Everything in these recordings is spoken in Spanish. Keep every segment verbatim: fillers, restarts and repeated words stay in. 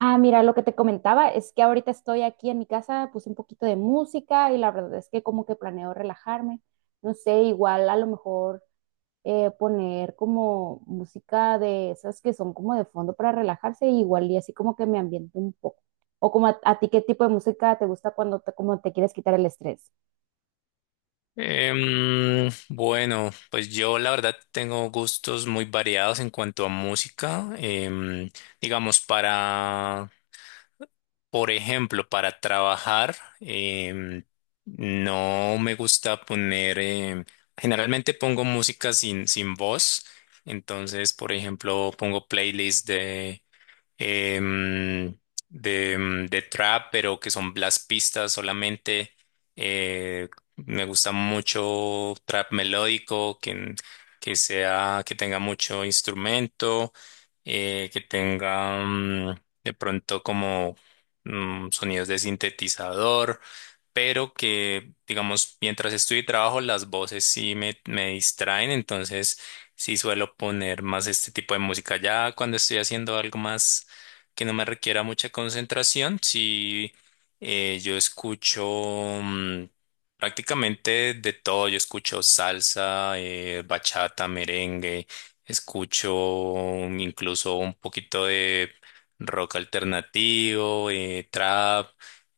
Ah, mira, lo que te comentaba es que ahorita estoy aquí en mi casa, puse un poquito de música y la verdad es que como que planeo relajarme. No sé, igual a lo mejor eh, poner como música de esas que son como de fondo para relajarse, igual y así como que me ambiente un poco. O como a, a ti, ¿qué tipo de música te gusta cuando te, como te quieres quitar el estrés? Em, bueno, pues yo la verdad tengo gustos muy variados en cuanto a música. Em, digamos, para, por ejemplo, para trabajar, em, no me gusta poner, em, generalmente pongo música sin, sin voz. Entonces, por ejemplo, pongo playlists em, de, em, de trap, pero que son las pistas solamente. Eh, Me gusta mucho trap melódico, que, que sea, que tenga mucho instrumento, eh, que tenga mm, de pronto como mm, sonidos de sintetizador, pero que, digamos, mientras estoy y trabajo, las voces sí me, me distraen, entonces sí suelo poner más este tipo de música. Ya cuando estoy haciendo algo más que no me requiera mucha concentración. Si eh, yo escucho mm, prácticamente de todo, yo escucho salsa, eh, bachata, merengue, escucho mm, incluso un poquito de rock alternativo, eh, trap.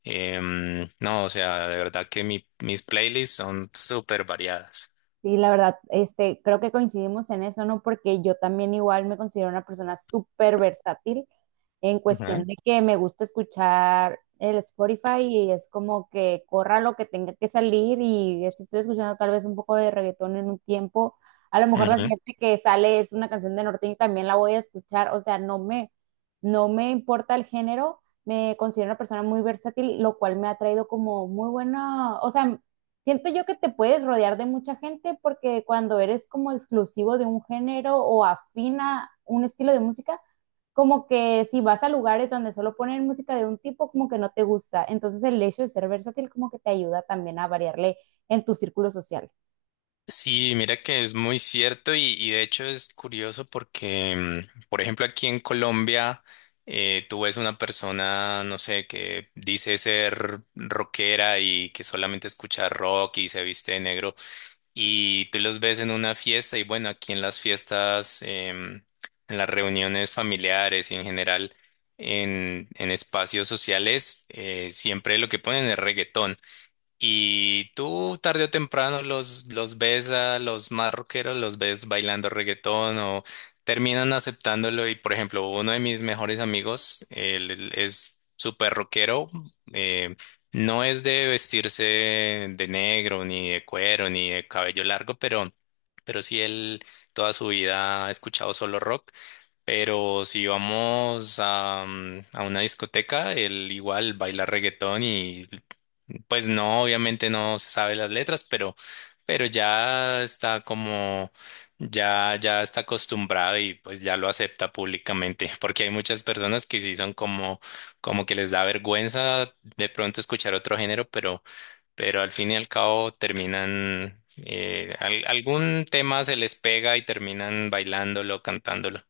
Em, no, O sea, de verdad que mi- mis playlists son súper variadas. Sí, la verdad, este, creo que coincidimos en eso, ¿no? Porque yo también igual me considero una persona súper versátil en Ujú. cuestión de que me gusta escuchar el Spotify y es como que corra lo que tenga que salir y si estoy escuchando tal vez un poco de reggaetón en un tiempo, a lo mejor la Ujú. siguiente que sale es una canción de norteño y también la voy a escuchar, o sea, no me, no me importa el género, me considero una persona muy versátil, lo cual me ha traído como muy buena, o sea, siento yo que te puedes rodear de mucha gente porque cuando eres como exclusivo de un género o afina un estilo de música, como que si vas a lugares donde solo ponen música de un tipo, como que no te gusta. Entonces el hecho de ser versátil como que te ayuda también a variarle en tu círculo social. Sí, mira que es muy cierto y, y de hecho es curioso porque, mm, por ejemplo, aquí en Colombia, eh, tú ves una persona, no sé, que dice ser rockera y que solamente escucha rock y se viste de negro y tú los ves en una fiesta y bueno, aquí en las fiestas, em, en las reuniones familiares y en general en, en espacios sociales, eh, siempre lo que ponen es reggaetón. Y tú tarde o temprano los, los ves a los más rockeros, los ves bailando reggaetón o terminan aceptándolo. Y por ejemplo, uno de mis mejores amigos, él él es súper rockero, eh, no es de vestirse de negro, ni de cuero, ni de cabello largo, pero, pero sí él toda su vida ha escuchado solo rock. Pero si vamos a, mm, a una discoteca, él igual baila reggaetón y pues no, obviamente no se sabe las letras, pero, pero ya está como, ya, ya está acostumbrado y pues ya lo acepta públicamente, porque hay muchas personas que sí son como, como que les da vergüenza de pronto escuchar otro género, pero, pero al fin y al cabo terminan, eh, al- algún tema se les pega y terminan bailándolo, cantándolo.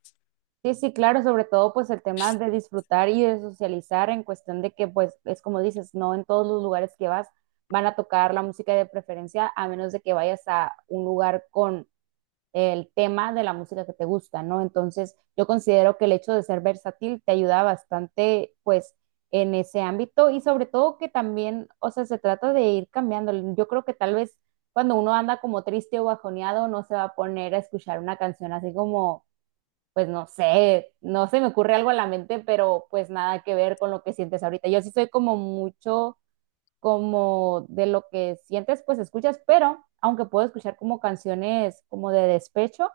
Sí, sí, claro, sobre todo pues el tema de disfrutar y de socializar en cuestión de que pues es como dices, no en todos los lugares que vas van a tocar la música de preferencia a menos de que vayas a un lugar con el tema de la música que te gusta, ¿no? Entonces, yo considero que el hecho de ser versátil te ayuda bastante, pues, en ese ámbito y sobre todo que también, o sea, se trata de ir cambiando. Yo creo que tal vez cuando uno anda como triste o bajoneado, no se va a poner a escuchar una canción así como, pues, no sé, no se me ocurre algo a la mente, pero pues nada que ver con lo que sientes ahorita. Yo sí soy como mucho como de lo que sientes, pues escuchas, pero aunque puedo escuchar como canciones como de despecho,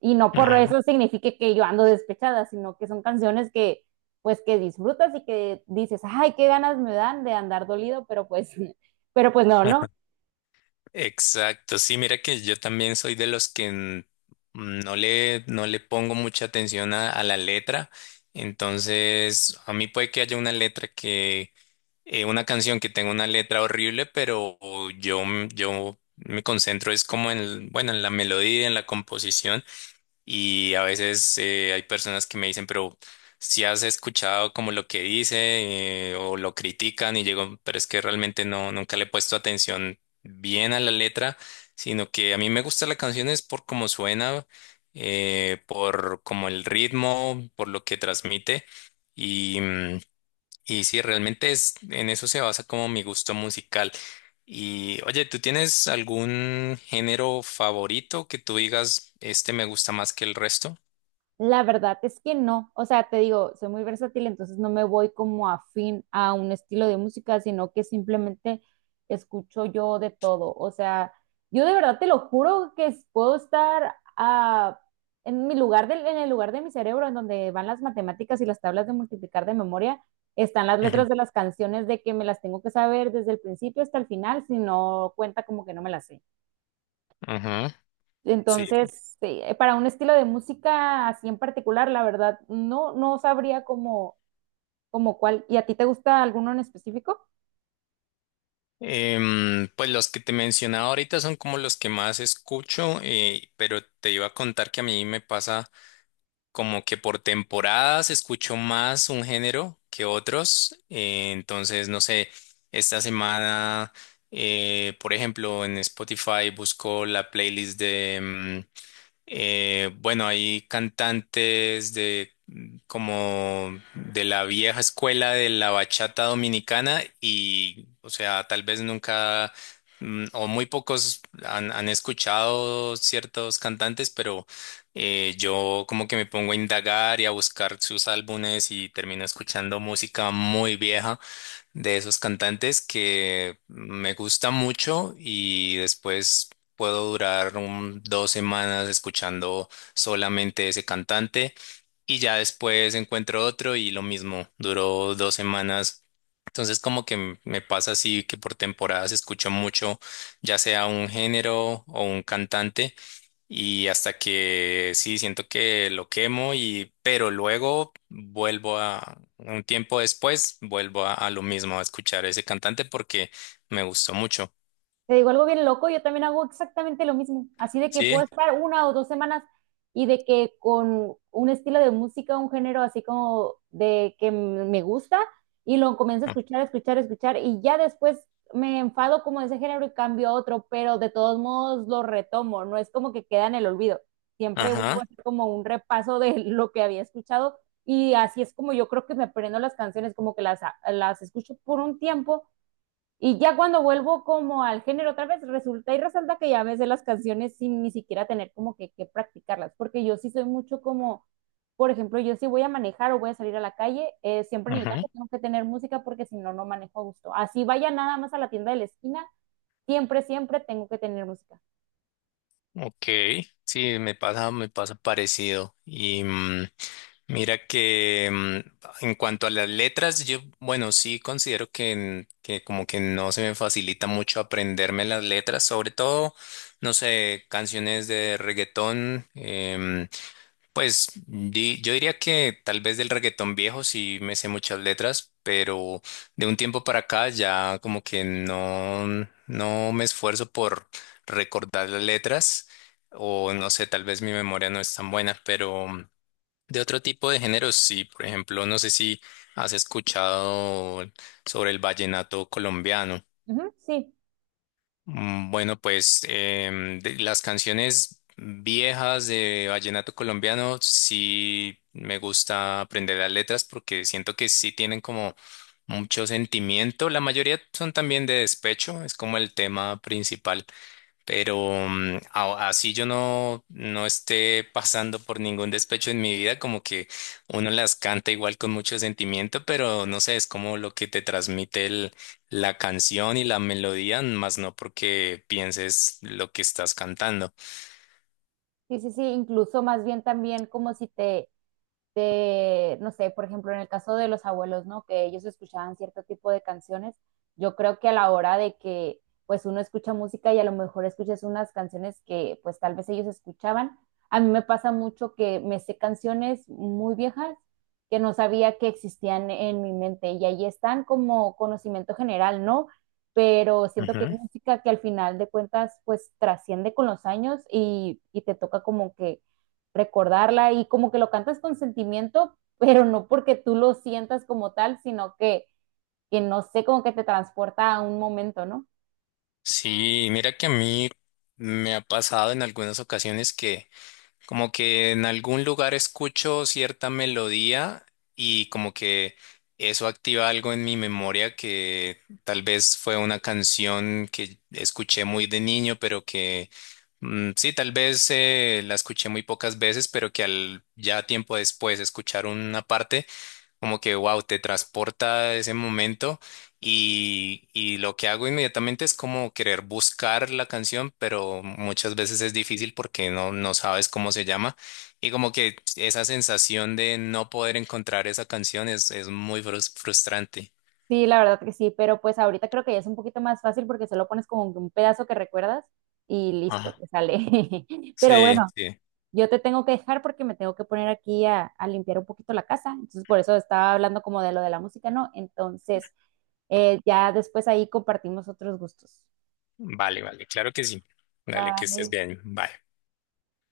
y no por Ujú. eso signifique que yo ando despechada, sino que son canciones que pues que disfrutas y que dices, ay, qué ganas me dan de andar dolido, pero pues, pero pues no, no, Exacto, sí, mira que yo también soy de los que n- no le, no le pongo mucha atención a, a la letra, entonces a mí puede que haya una letra que, eh, una canción que tenga una letra horrible, pero yo, m- yo me concentro es como en, el- bueno, en la melodía, en la composición. Y a veces eh, hay personas que me dicen, pero si has escuchado como lo que dice eh, o lo critican y llego, pero es que realmente no, nunca le he puesto atención bien a la letra, sino que a mí me gusta la canción es por cómo suena, eh, por como el ritmo, por lo que transmite. y mm, y sí, realmente es, en eso se basa como mi gusto musical. Y oye, ¿tú tienes algún género favorito que tú digas, este me gusta más que el resto? la verdad es que no, o sea, te digo, soy muy versátil, entonces no me voy como afín a un estilo de música, sino que simplemente escucho yo de todo, o sea, yo de verdad te lo juro que es- puedo estar ah, en mi lugar del, en el lugar de mi cerebro en donde van las matemáticas y las tablas de multiplicar de memoria, están las letras Ujú. de las canciones de que me las tengo que saber desde el principio hasta el final, si no cuenta como que no me las sé. Ajá, sí. Entonces, sí, eh, para un estilo de música así en particular, la verdad, no, no sabría cómo, cómo cuál. ¿Y a ti te gusta alguno en específico? Em, pues los que te mencionaba ahorita son como los que más escucho, eh, pero te iba a contar que a mí me pasa como que por temporadas escucho más un género que otros. Eh, entonces, no sé, esta semana, eh, por ejemplo, en Spotify busco la playlist de, mm, eh, Bueno, hay cantantes de como de la vieja escuela de la bachata dominicana y, o sea, tal vez nunca mm, o muy pocos han, han escuchado ciertos cantantes, pero eh, yo como que me pongo a indagar y a buscar sus álbumes y termino escuchando música muy vieja de esos cantantes que me gusta mucho y después puedo durar un- dos semanas escuchando solamente ese cantante y ya después encuentro otro y lo mismo, duró dos semanas. Entonces como que m- me pasa así que por temporadas escucho mucho, ya sea un género o un cantante. Y hasta que sí, siento que lo quemo y, pero luego vuelvo a, un tiempo después, vuelvo a, a lo mismo, a escuchar a ese cantante porque me gustó mucho. Te digo algo bien loco, yo también hago exactamente lo mismo, así de que puedo Sí. estar una o dos semanas y de que con un estilo de música, un género así como de que m- me gusta y lo comienzo a Ah. escuchar, escuchar, escuchar y ya después me enfado como de ese género y cambio a otro, pero de todos modos lo retomo, no es como que queda en el olvido, siempre vuelvo a Ajá, hacer como un repaso de lo que había escuchado y así es como yo creo que me aprendo las canciones, como que las, las escucho por un tiempo y ya cuando vuelvo como al género otra vez, resulta y resalta que ya me sé las canciones sin ni siquiera tener como que, que practicarlas, porque yo sí soy mucho como, por ejemplo, yo si voy a manejar o voy a salir a la calle, eh, siempre en el ajá. carro tengo que tener música porque si no, no manejo a gusto. Así vaya nada más a la tienda de la esquina, siempre, siempre tengo que tener música. Ok. Sí, me pasa, me pasa parecido. Y mm, Mira que mm, en cuanto a las letras, yo, bueno, sí considero que, n- que como que no se me facilita mucho aprenderme las letras, sobre todo, no sé, canciones de reggaetón, em, pues di- yo diría que tal vez del reggaetón viejo sí me sé muchas letras, pero de un tiempo para acá ya como que no, no me esfuerzo por recordar las letras, o no sé, tal vez mi memoria no es tan buena, pero... De otro tipo de géneros, sí, por ejemplo, no sé si has escuchado sobre el vallenato colombiano. Ujú, sí, Mm, Bueno, pues em, de las canciones viejas de vallenato colombiano sí me gusta aprender las letras porque siento que sí tienen como mucho sentimiento. La mayoría son también de despecho, es como el tema principal. Pero mm, a- así yo no, no esté pasando por ningún despecho en mi vida, como que uno las canta igual con mucho sentimiento, pero no sé, es como lo que te transmite el- la canción y la melodía, más no porque pienses lo que estás cantando. sí, sí, sí, incluso más bien también como si te de, no sé, por ejemplo, en el caso de los abuelos, ¿no? Que ellos escuchaban cierto tipo de canciones, yo creo que a la hora de que pues uno escucha música y a lo mejor escuchas unas canciones que pues tal vez ellos escuchaban. A mí me pasa mucho que me sé canciones muy viejas que no sabía que existían en mi mente y ahí están como conocimiento general, ¿no? Pero siento que es Ujú. música que al final de cuentas pues trasciende con los años y, y te toca como que recordarla y como que lo cantas con sentimiento, pero no porque tú lo sientas como tal, sino que, que no sé, como que te transporta a un momento, ¿no? Sí, mira que a mí me ha pasado en algunas ocasiones que como que en algún lugar escucho cierta melodía y como que eso activa algo en mi memoria que tal vez fue una canción que escuché muy de niño, pero que mm, sí, tal vez eh, la escuché muy pocas veces, pero que al ya tiempo después escuchar una parte como que, wow, te transporta a ese momento y, y lo que hago inmediatamente es como querer buscar la canción, pero muchas veces es difícil porque no, no sabes cómo se llama y como que esa sensación de no poder encontrar esa canción es, es muy frus- frustrante. Sí, la verdad que sí, pero pues ahorita creo que ya es un poquito más fácil porque se lo pones como que un pedazo que recuerdas y listo, Ajá. te sale. Pero Sí, bueno, sí. yo te tengo que dejar porque me tengo que poner aquí a, a limpiar un poquito la casa, entonces por eso estaba hablando como de lo de la música, ¿no? Entonces, eh, ya después ahí compartimos otros gustos. Vale, vale, claro que sí. Dale, que estés Bye. bien. Bye.